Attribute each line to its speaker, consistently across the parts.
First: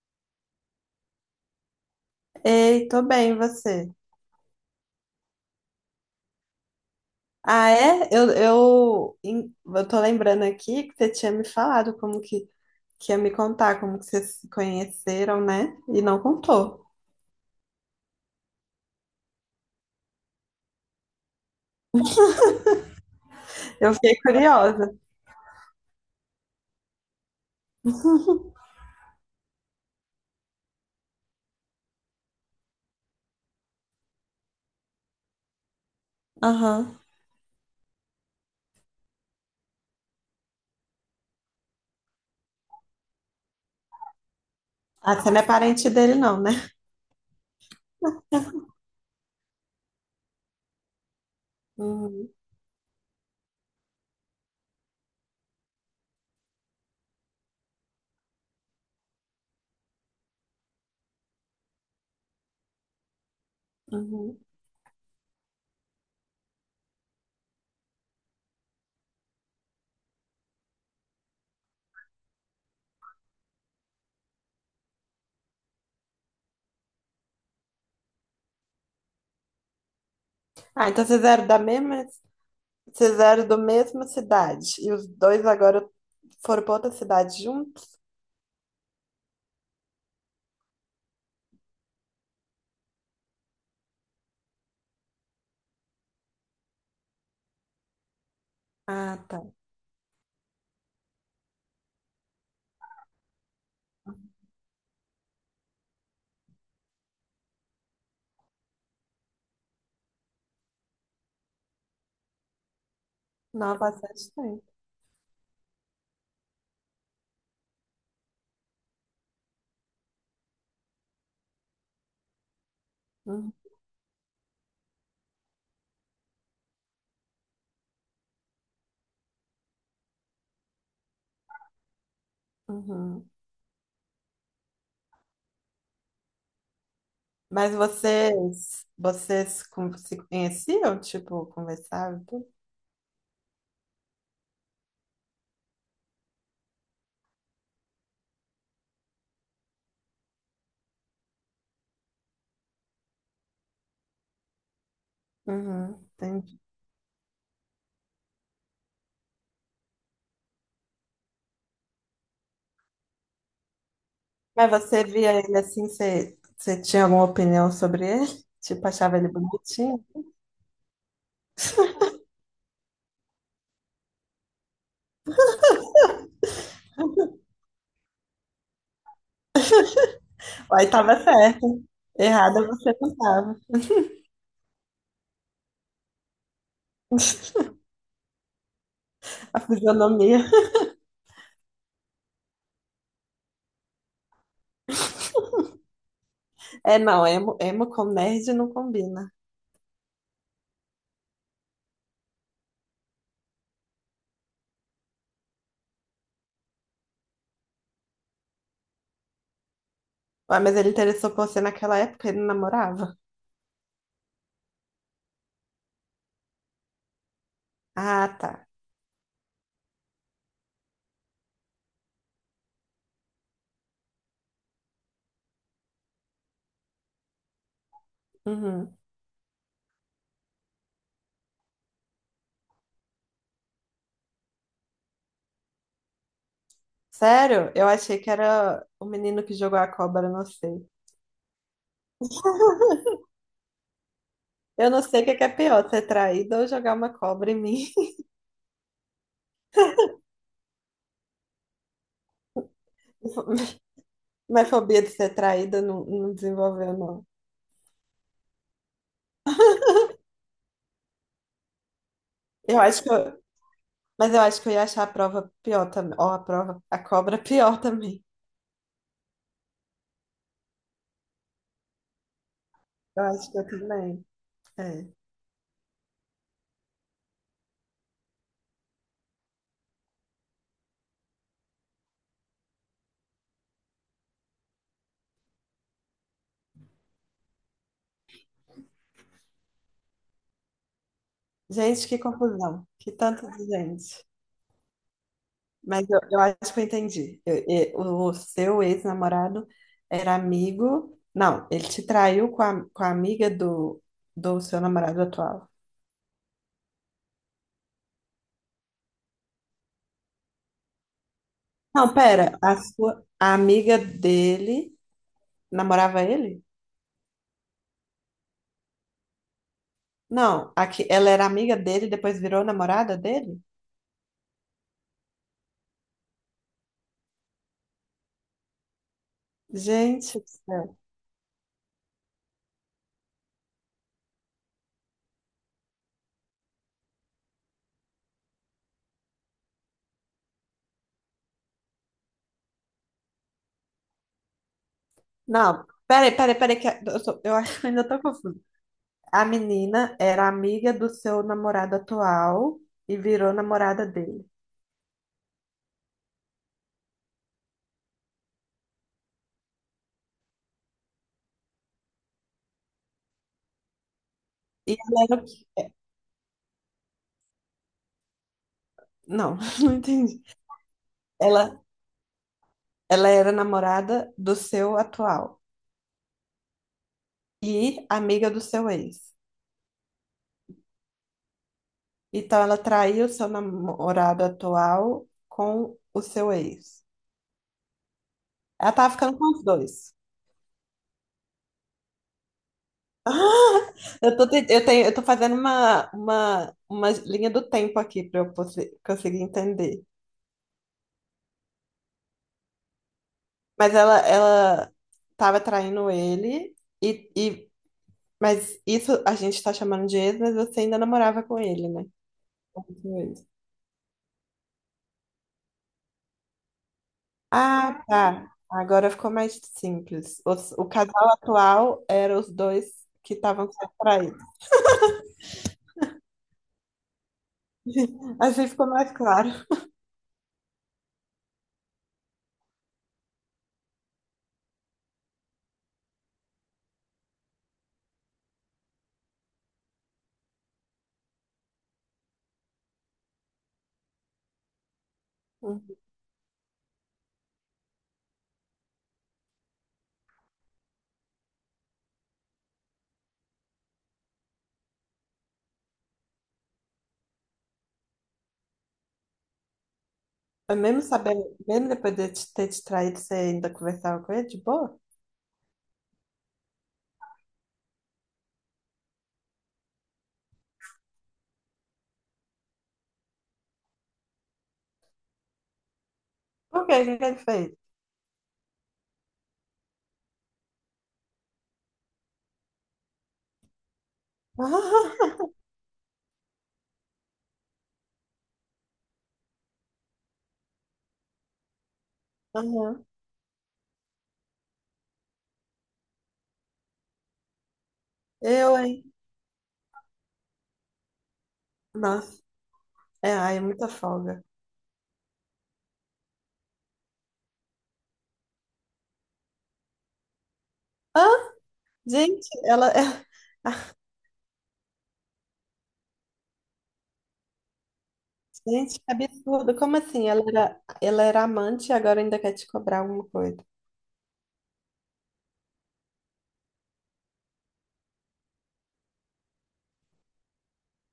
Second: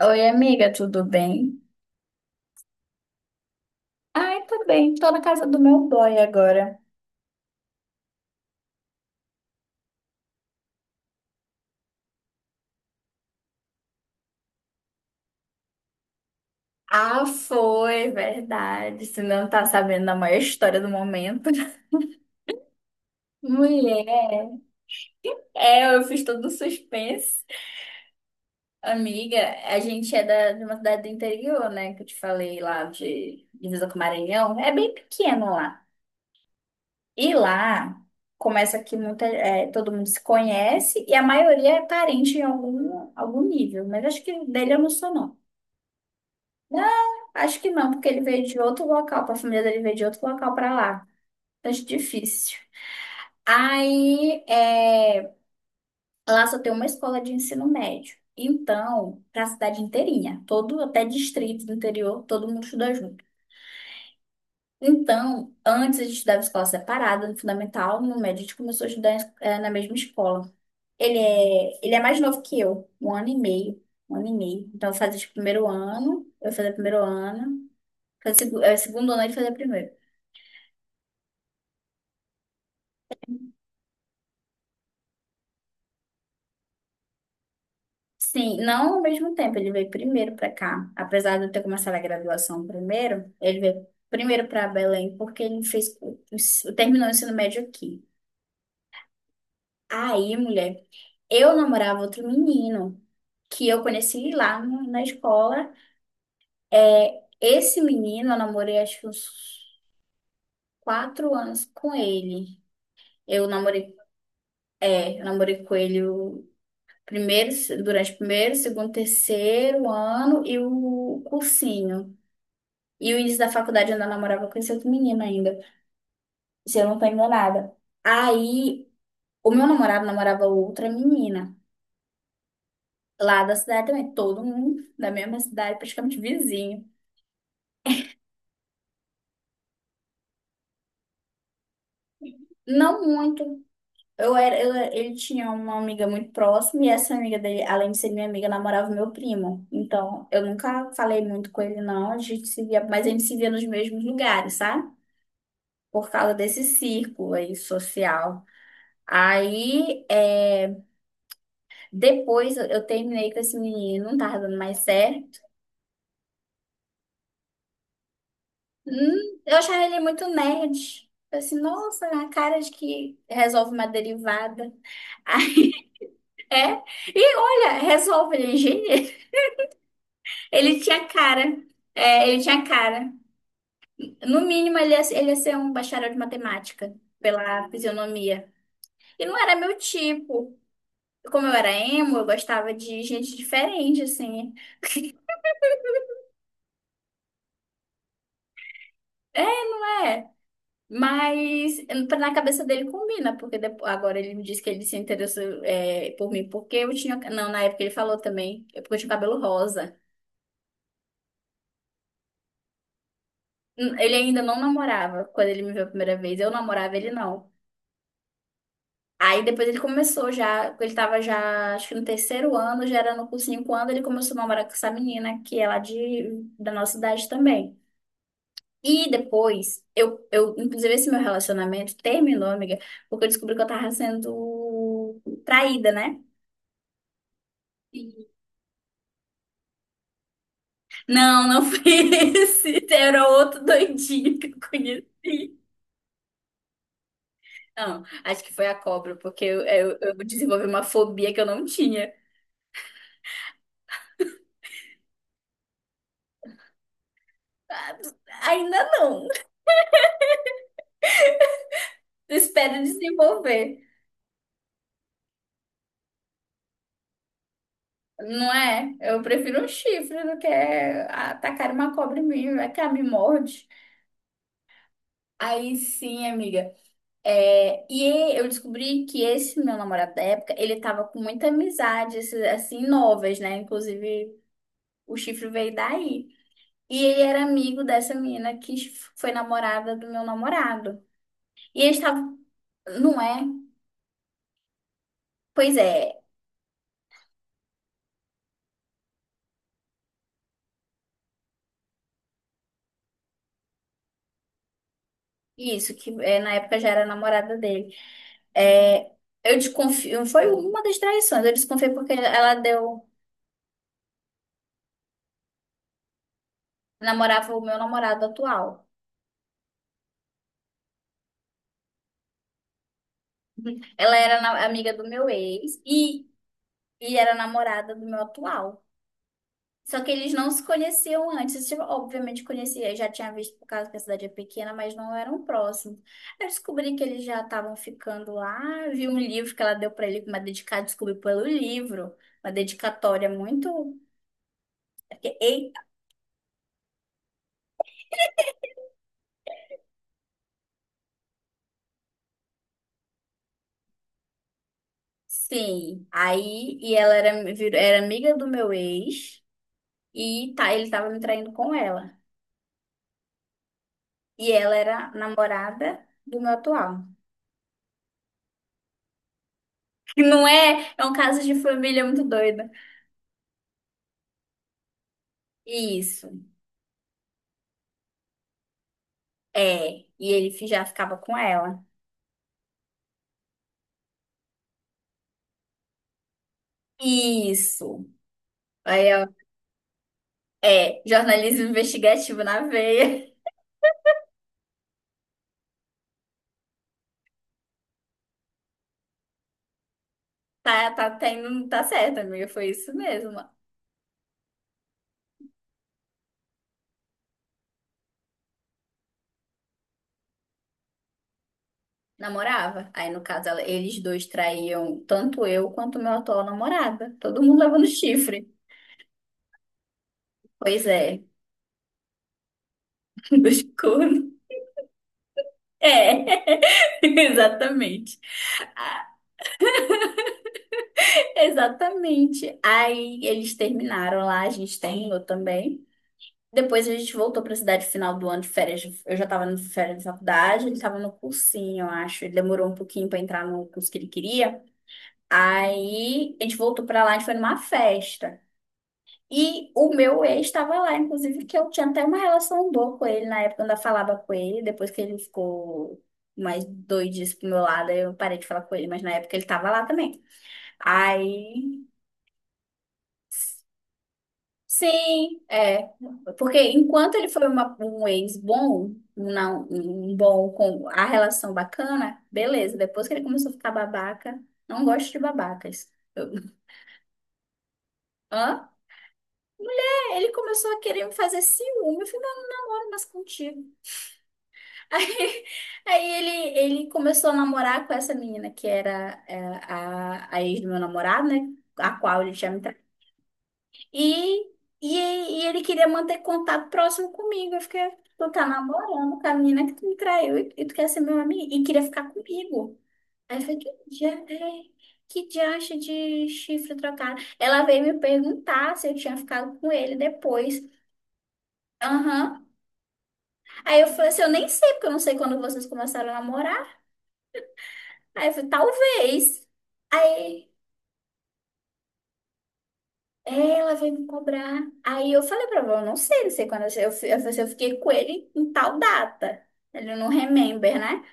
Speaker 1: Oi, amiga, tudo bem?
Speaker 2: Ei, tô bem, e você?
Speaker 1: Ai, tudo bem. Tô na casa do meu boy agora.
Speaker 2: Ah, é? Eu tô lembrando aqui que você tinha me falado que ia me contar, como que vocês se conheceram, né? E não contou.
Speaker 1: Ah, foi, verdade. Você não tá sabendo da maior história do momento.
Speaker 2: Eu fiquei
Speaker 1: Mulher,
Speaker 2: curiosa.
Speaker 1: eu fiz todo um suspense. Amiga, a gente é de uma cidade do interior, né? Que eu te falei lá de divisa com o Maranhão. É bem pequeno lá.
Speaker 2: Aham.
Speaker 1: E lá começa que todo mundo se conhece e a maioria é parente em algum nível. Mas acho que dele eu não sou,
Speaker 2: Ah, você
Speaker 1: não.
Speaker 2: não é parente dele, não, né?
Speaker 1: Não, acho que não, porque ele veio de outro local, a família dele veio de outro local pra lá. Acho
Speaker 2: Uhum,
Speaker 1: difícil. Aí, lá só tem uma escola de ensino médio. Então, para a cidade inteirinha, todo até distrito do interior, todo mundo estuda junto.
Speaker 2: uhum.
Speaker 1: Então, antes a gente estudava escola separada, no fundamental, no médio a gente começou a estudar na mesma escola. Ele é mais novo que eu, um ano e meio, um ano e meio. Então, eu fazia tipo, primeiro ano, eu fazia primeiro ano, segundo ano ele fazia primeiro.
Speaker 2: Ah, então vocês eram do mesma cidade. E os dois agora foram pra outra cidade juntos?
Speaker 1: Sim, não ao mesmo tempo, ele veio primeiro para cá. Apesar de eu ter começado a graduação primeiro, ele veio primeiro para Belém porque ele fez terminou o ensino médio aqui.
Speaker 2: Ah, tá.
Speaker 1: Aí, mulher, eu namorava outro menino que eu conheci lá na escola. É, esse menino eu namorei acho que uns 4 anos com ele. Eu
Speaker 2: Não, há
Speaker 1: namorei,
Speaker 2: bastante tempo.
Speaker 1: eu namorei com ele o primeiro, durante o primeiro, segundo, terceiro ano e o cursinho. E o início da
Speaker 2: Uhum,
Speaker 1: faculdade eu ainda namorava com esse outro menino ainda, se eu não tô enganada. Aí, o meu namorado namorava outra menina,
Speaker 2: uhum.
Speaker 1: lá da cidade também, todo mundo da mesma cidade, praticamente vizinho.
Speaker 2: Mas se conheciam, tipo, conversavam e tudo?
Speaker 1: Não muito. Ele tinha uma amiga muito próxima e essa amiga dele, além de ser minha amiga, namorava meu primo. Então, eu nunca falei muito com ele, não. A gente se via, mas a gente se via nos mesmos lugares, sabe?
Speaker 2: Uhum,
Speaker 1: Por causa
Speaker 2: entendi.
Speaker 1: desse círculo aí social. Aí, é Depois eu terminei com esse menino, não tava dando
Speaker 2: Mas
Speaker 1: mais
Speaker 2: você via
Speaker 1: certo.
Speaker 2: ele assim, você tinha alguma opinião sobre ele? Tipo, achava ele
Speaker 1: Eu achava ele
Speaker 2: bonitinho?
Speaker 1: muito nerd. Eu assim, nossa, a cara de que resolve uma derivada. É, e olha, resolve, ele é engenheiro. Ele
Speaker 2: Aí
Speaker 1: tinha
Speaker 2: tava
Speaker 1: cara.
Speaker 2: certo.
Speaker 1: É, ele tinha
Speaker 2: Errada você
Speaker 1: cara.
Speaker 2: não tava.
Speaker 1: No mínimo, ele ia ser um bacharel de matemática, pela fisionomia. E não era
Speaker 2: A
Speaker 1: meu
Speaker 2: fisionomia.
Speaker 1: tipo. Como eu era emo, eu gostava de gente diferente, assim.
Speaker 2: É, não, emo com nerd não combina.
Speaker 1: Mas na cabeça dele combina, porque depois, agora ele me disse que ele se interessou por mim, porque eu tinha. Não, na época ele falou também, é porque eu tinha cabelo rosa.
Speaker 2: Ué, mas ele interessou por você naquela época, ele não namorava?
Speaker 1: Ele ainda não namorava quando ele me viu a primeira vez, eu namorava ele não.
Speaker 2: Ah, tá.
Speaker 1: Aí depois ele começou já, ele tava já, acho que no terceiro ano, já era no cursinho, quando ele começou a namorar com essa menina, que é lá da nossa idade também.
Speaker 2: Uhum.
Speaker 1: E depois, inclusive esse meu relacionamento terminou, amiga, porque eu descobri que eu tava sendo traída, né?
Speaker 2: Sério? Eu achei que era o menino que jogou a cobra, não sei.
Speaker 1: Não, não foi esse. Era outro doidinho que eu
Speaker 2: Eu não sei o que é
Speaker 1: conheci.
Speaker 2: pior, ser traída ou jogar uma cobra em mim.
Speaker 1: Não, acho que foi a cobra, porque eu desenvolvi uma fobia que eu não tinha.
Speaker 2: Minha fobia de ser traída não desenvolveu, não.
Speaker 1: Ah, ainda não. Espero
Speaker 2: Eu acho que eu,
Speaker 1: desenvolver.
Speaker 2: mas eu acho que eu ia achar a prova pior também. Ou a cobra pior também.
Speaker 1: Não é? Eu prefiro um chifre do que atacar uma cobra em mim, vai que ela me
Speaker 2: Eu acho que eu
Speaker 1: morde.
Speaker 2: também. É.
Speaker 1: Aí sim, amiga. É, e eu descobri que esse meu namorado da época, ele tava com muita amizade, esses, assim, novas, né? Inclusive, o chifre veio daí. E ele era amigo dessa menina que foi namorada do meu namorado. E eles
Speaker 2: Gente, que
Speaker 1: estavam.
Speaker 2: confusão. Que
Speaker 1: Não é?
Speaker 2: tanto de gente.
Speaker 1: Pois
Speaker 2: Mas
Speaker 1: é,
Speaker 2: eu acho que eu entendi. O seu ex-namorado era amigo. Não, ele te traiu com com a amiga do seu namorado atual.
Speaker 1: isso, que é, na época já era namorada dele. É, eu desconfio. Foi uma das traições. Eu desconfiei porque
Speaker 2: Não,
Speaker 1: ela
Speaker 2: pera,
Speaker 1: deu.
Speaker 2: a amiga dele namorava ele?
Speaker 1: Namorava o meu namorado atual.
Speaker 2: Não, aqui, ela era amiga dele, depois virou namorada dele?
Speaker 1: Amiga do meu ex e era namorada do meu atual. Só que eles
Speaker 2: Gente do
Speaker 1: não se
Speaker 2: céu.
Speaker 1: conheciam antes. Tipo, obviamente conhecia, já tinha visto por causa que a cidade é pequena, mas não eram próximos. Eu descobri que eles já estavam ficando lá, vi um livro que ela deu pra ele, uma dedicada, descobri pelo livro, uma dedicatória muito. E,
Speaker 2: Não, peraí, eu acho que ainda tô confusa. A menina era amiga do seu namorado atual e virou namorada dele.
Speaker 1: sim, aí e era amiga do meu ex e tá, ele tava me traindo com ela. E ela
Speaker 2: E
Speaker 1: era
Speaker 2: ela era o quê?
Speaker 1: namorada do meu atual.
Speaker 2: Não, não
Speaker 1: Que
Speaker 2: entendi.
Speaker 1: não é, é um caso de
Speaker 2: Ela,
Speaker 1: família muito doido.
Speaker 2: ela era namorada do seu atual
Speaker 1: Isso.
Speaker 2: e amiga do seu ex.
Speaker 1: É, e ele já ficava com ela.
Speaker 2: Então ela traiu o seu namorado atual com o seu ex.
Speaker 1: Isso.
Speaker 2: Ela tava
Speaker 1: Aí, ó,
Speaker 2: ficando com os dois.
Speaker 1: jornalismo investigativo na veia.
Speaker 2: Ah, eu tô, eu tô fazendo uma linha do tempo aqui para eu conseguir entender.
Speaker 1: Tá, tá, tá, tá certo, amiga, foi isso mesmo.
Speaker 2: Mas ela tava traindo ele, e, e, mas isso a gente tá chamando de ex, mas você ainda namorava com ele, né? Com
Speaker 1: Namorava. Aí, no caso,
Speaker 2: ele.
Speaker 1: eles dois traíam tanto eu quanto meu atual namorado. Todo mundo levando
Speaker 2: Ah,
Speaker 1: chifre.
Speaker 2: tá. Agora ficou mais simples.
Speaker 1: Pois é,
Speaker 2: Casal atual era os dois que
Speaker 1: dos
Speaker 2: estavam sendo
Speaker 1: cornos.
Speaker 2: traídos.
Speaker 1: É, exatamente.
Speaker 2: Assim ficou
Speaker 1: Ah,
Speaker 2: mais claro.
Speaker 1: exatamente. Aí eles terminaram lá, a gente terminou também. Depois a gente voltou pra cidade final do ano de férias. Eu já tava no férias de faculdade, ele tava no cursinho, eu acho. Ele demorou um pouquinho pra entrar no curso que ele queria.
Speaker 2: Uhum.
Speaker 1: Aí a gente voltou pra lá, a gente foi numa festa. E o meu ex estava lá, inclusive, que eu tinha até uma relação boa com ele na época, eu ainda falava com ele. Depois que ele ficou mais doidinho pro meu lado, aí eu parei de falar com ele, mas na época ele tava lá também.
Speaker 2: Mas mesmo sabendo, mesmo
Speaker 1: Aí
Speaker 2: depois de ter te traído, você ainda conversava com ele de boa?
Speaker 1: sim, é. Porque enquanto ele foi um ex bom, um não, um bom com a relação bacana, beleza. Depois que ele começou a ficar babaca, não gosto de babacas.
Speaker 2: Por quê? O que que ele fez?
Speaker 1: Hã? É, ele começou a querer me fazer ciúme. Eu falei, não, eu não namoro mais contigo. Aí, aí ele começou a namorar com essa menina que era a ex do meu namorado, né? A qual ele já me.
Speaker 2: Aham.
Speaker 1: E, e, e ele queria manter contato próximo comigo. Eu fiquei, tu tá
Speaker 2: Eu, hein?
Speaker 1: namorando com a menina que tu me traiu e tu quer ser meu amigo e queria ficar
Speaker 2: Nossa,
Speaker 1: comigo.
Speaker 2: é,
Speaker 1: Aí eu
Speaker 2: ai,
Speaker 1: falei,
Speaker 2: é muita folga.
Speaker 1: que diacho de chifre trocado. Ela veio me perguntar se eu tinha ficado com ele depois.
Speaker 2: Hã?
Speaker 1: Aham.
Speaker 2: Gente, ela é.
Speaker 1: Aí eu falei assim, eu nem sei, porque eu não sei quando vocês começaram a namorar. Aí eu falei,
Speaker 2: Gente, que
Speaker 1: talvez.
Speaker 2: absurdo. Como assim?
Speaker 1: Aí
Speaker 2: Ela era amante e agora ainda quer te cobrar alguma
Speaker 1: É,
Speaker 2: coisa.
Speaker 1: ela veio me cobrar. Aí eu falei pra ela, eu não sei, não sei quando falei assim, eu fiquei com ele em tal data. Ele não remember, né?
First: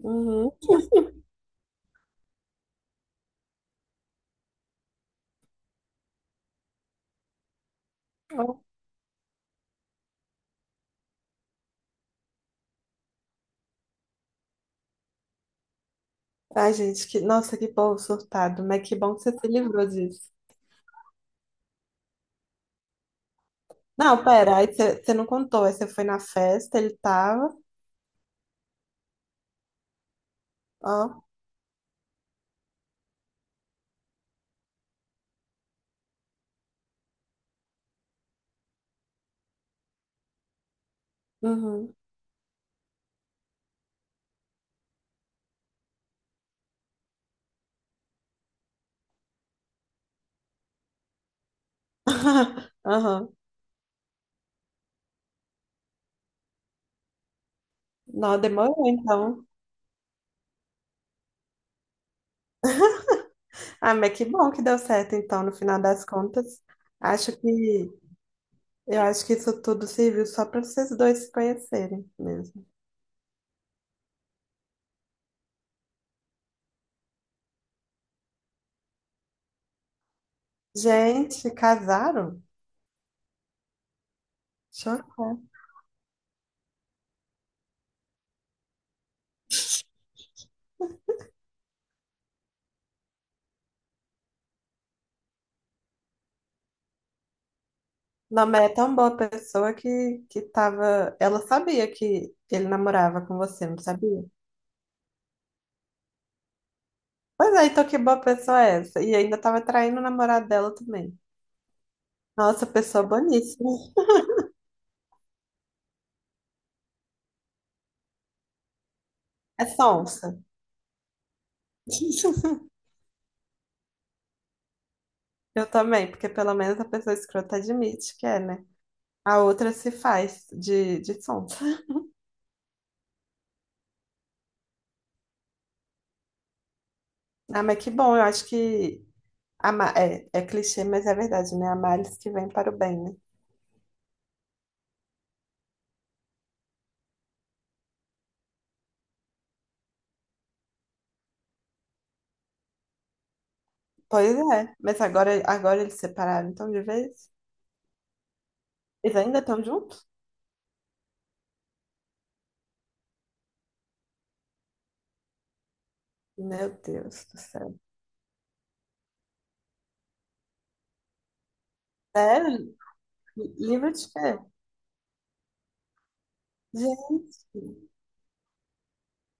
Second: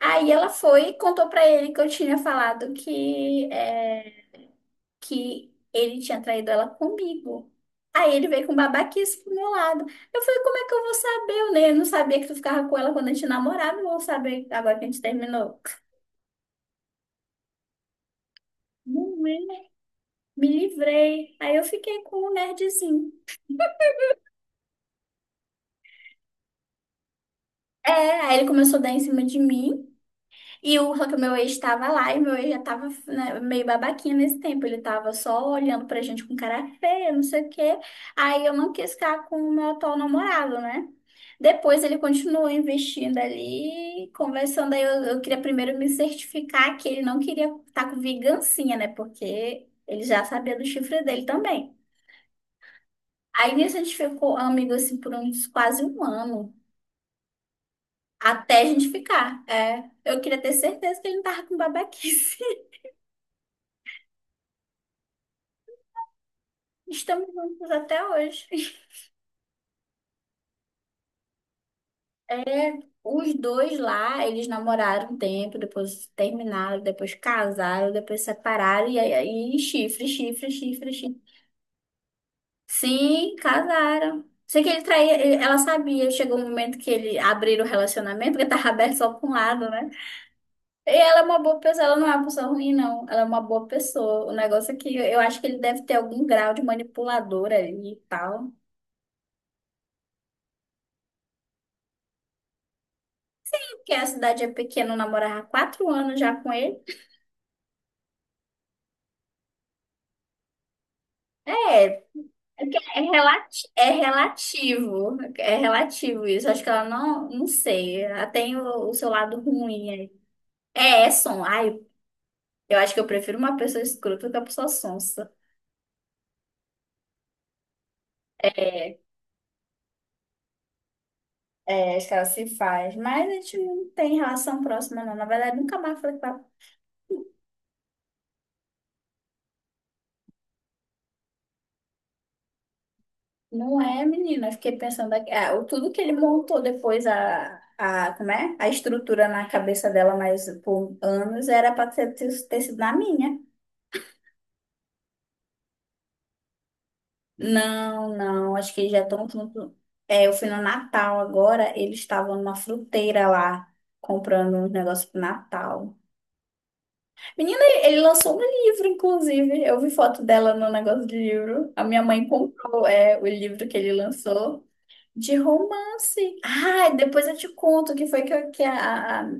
Speaker 1: Aí ela
Speaker 2: Uhum.
Speaker 1: foi e contou pra ele que eu tinha falado que, é, que ele tinha traído ela comigo. Aí ele veio com babaquice pro meu lado. Eu falei, como é que eu vou saber? Eu não sabia que tu ficava com ela quando a gente namorava, eu vou saber agora que a gente terminou.
Speaker 2: Ai, gente, que nossa, que povo surtado. Mas que bom que
Speaker 1: Não
Speaker 2: você
Speaker 1: é?
Speaker 2: se livrou disso.
Speaker 1: Me livrei. Aí eu fiquei com o nerdzinho.
Speaker 2: Não, pera, aí você não contou. Aí você foi na festa, ele tava.
Speaker 1: É, aí ele começou a dar em cima de mim. E o, só que o
Speaker 2: Ó.
Speaker 1: meu ex estava lá e meu ex já estava né, meio babaquinho nesse tempo. Ele estava só olhando pra gente com cara feia, não sei o quê. Aí eu não quis ficar com o meu atual namorado, né? Depois
Speaker 2: Uhum.
Speaker 1: ele continuou investindo ali, conversando. Aí eu queria primeiro me certificar que ele não queria estar com vingancinha, né? Porque ele já sabia do chifre dele também.
Speaker 2: Aham.
Speaker 1: Aí nisso a gente ficou amigo assim por uns quase um ano.
Speaker 2: Não,
Speaker 1: Até a
Speaker 2: demorou
Speaker 1: gente ficar.
Speaker 2: então.
Speaker 1: É, eu queria ter certeza que ele não tava com babaquice.
Speaker 2: Ah, mas que bom que deu certo, então, no final das contas.
Speaker 1: Estamos
Speaker 2: Acho
Speaker 1: juntos
Speaker 2: que
Speaker 1: até hoje.
Speaker 2: eu acho que isso tudo serviu só para vocês dois se conhecerem mesmo.
Speaker 1: É, os dois lá, eles namoraram um tempo, depois terminaram, depois casaram, depois separaram, e aí chifre, chifre, chifre, chifre.
Speaker 2: Gente, casaram?
Speaker 1: Sim, casaram. Sei que ele traía,
Speaker 2: Chocou.
Speaker 1: ela sabia, chegou um momento que ele abriram o relacionamento, porque tava aberto só pra um lado, né? E ela é uma boa pessoa, ela não é uma pessoa ruim, não. Ela é uma boa pessoa. O negócio é que eu acho que ele deve ter algum grau de manipulador ali e
Speaker 2: Não,
Speaker 1: tal.
Speaker 2: mas é tão boa pessoa que tava. Ela sabia que ele namorava com você, não
Speaker 1: Porque a
Speaker 2: sabia?
Speaker 1: cidade é pequena, eu namorava há 4 anos já com ele.
Speaker 2: Pois é, então que boa pessoa é essa? E ainda tava traindo o namorado dela também.
Speaker 1: É, é
Speaker 2: Nossa,
Speaker 1: que
Speaker 2: pessoa boníssima.
Speaker 1: é relativo isso. Acho que ela não, não sei. Ela tem o seu lado
Speaker 2: É
Speaker 1: ruim aí.
Speaker 2: sonsa.
Speaker 1: É, é som. Ai, eu acho que eu prefiro uma pessoa escrota do que uma pessoa sonsa.
Speaker 2: Eu também, porque pelo menos a pessoa escrota admite que é, né?
Speaker 1: É,
Speaker 2: A outra se faz de som.
Speaker 1: é, acho que ela se faz. Mas a gente não tem relação próxima, não. Na verdade, nunca mais falei com ela.
Speaker 2: Ah, mas que bom, eu acho que é clichê, mas é verdade, né? Há males que vem para o bem, né?
Speaker 1: Não é, menina. Eu fiquei pensando aqui. Ah, tudo que ele montou depois, como é? A estrutura na cabeça dela, mas por anos, era pra ter sido na minha.
Speaker 2: Pois é, mas agora eles separaram, então de vez?
Speaker 1: Não, não, acho que eles já
Speaker 2: Eles
Speaker 1: estão
Speaker 2: ainda estão
Speaker 1: junto.
Speaker 2: juntos?
Speaker 1: É, eu fui no Natal agora, eles estavam numa fruteira lá, comprando uns negócios pro Natal.
Speaker 2: Meu Deus do
Speaker 1: Menina,
Speaker 2: céu.
Speaker 1: ele lançou um livro, inclusive. Eu vi foto dela no negócio de livro. A minha mãe
Speaker 2: Sério?
Speaker 1: comprou, é, o livro que
Speaker 2: Livro
Speaker 1: ele
Speaker 2: de quê?
Speaker 1: lançou de romance. Ah, depois eu
Speaker 2: Gente,
Speaker 1: te conto o que foi que, eu, que a-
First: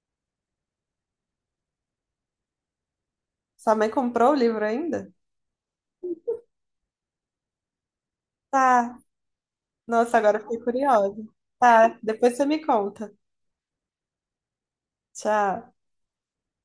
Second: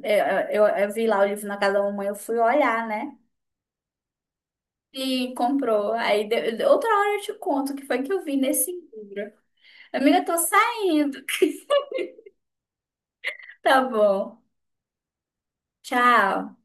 Speaker 1: eu vi lá o livro na casa da mamãe, eu fui olhar, né?
Speaker 2: sua mãe comprou o livro ainda?
Speaker 1: E comprou. Aí outra hora eu te conto o que foi que eu vi nesse
Speaker 2: Tá,
Speaker 1: livro.
Speaker 2: nossa,
Speaker 1: Amiga, eu tô
Speaker 2: agora eu fiquei
Speaker 1: saindo.
Speaker 2: curiosa. Tá, depois você me conta.
Speaker 1: Tá bom.
Speaker 2: Tchau.
Speaker 1: Tchau.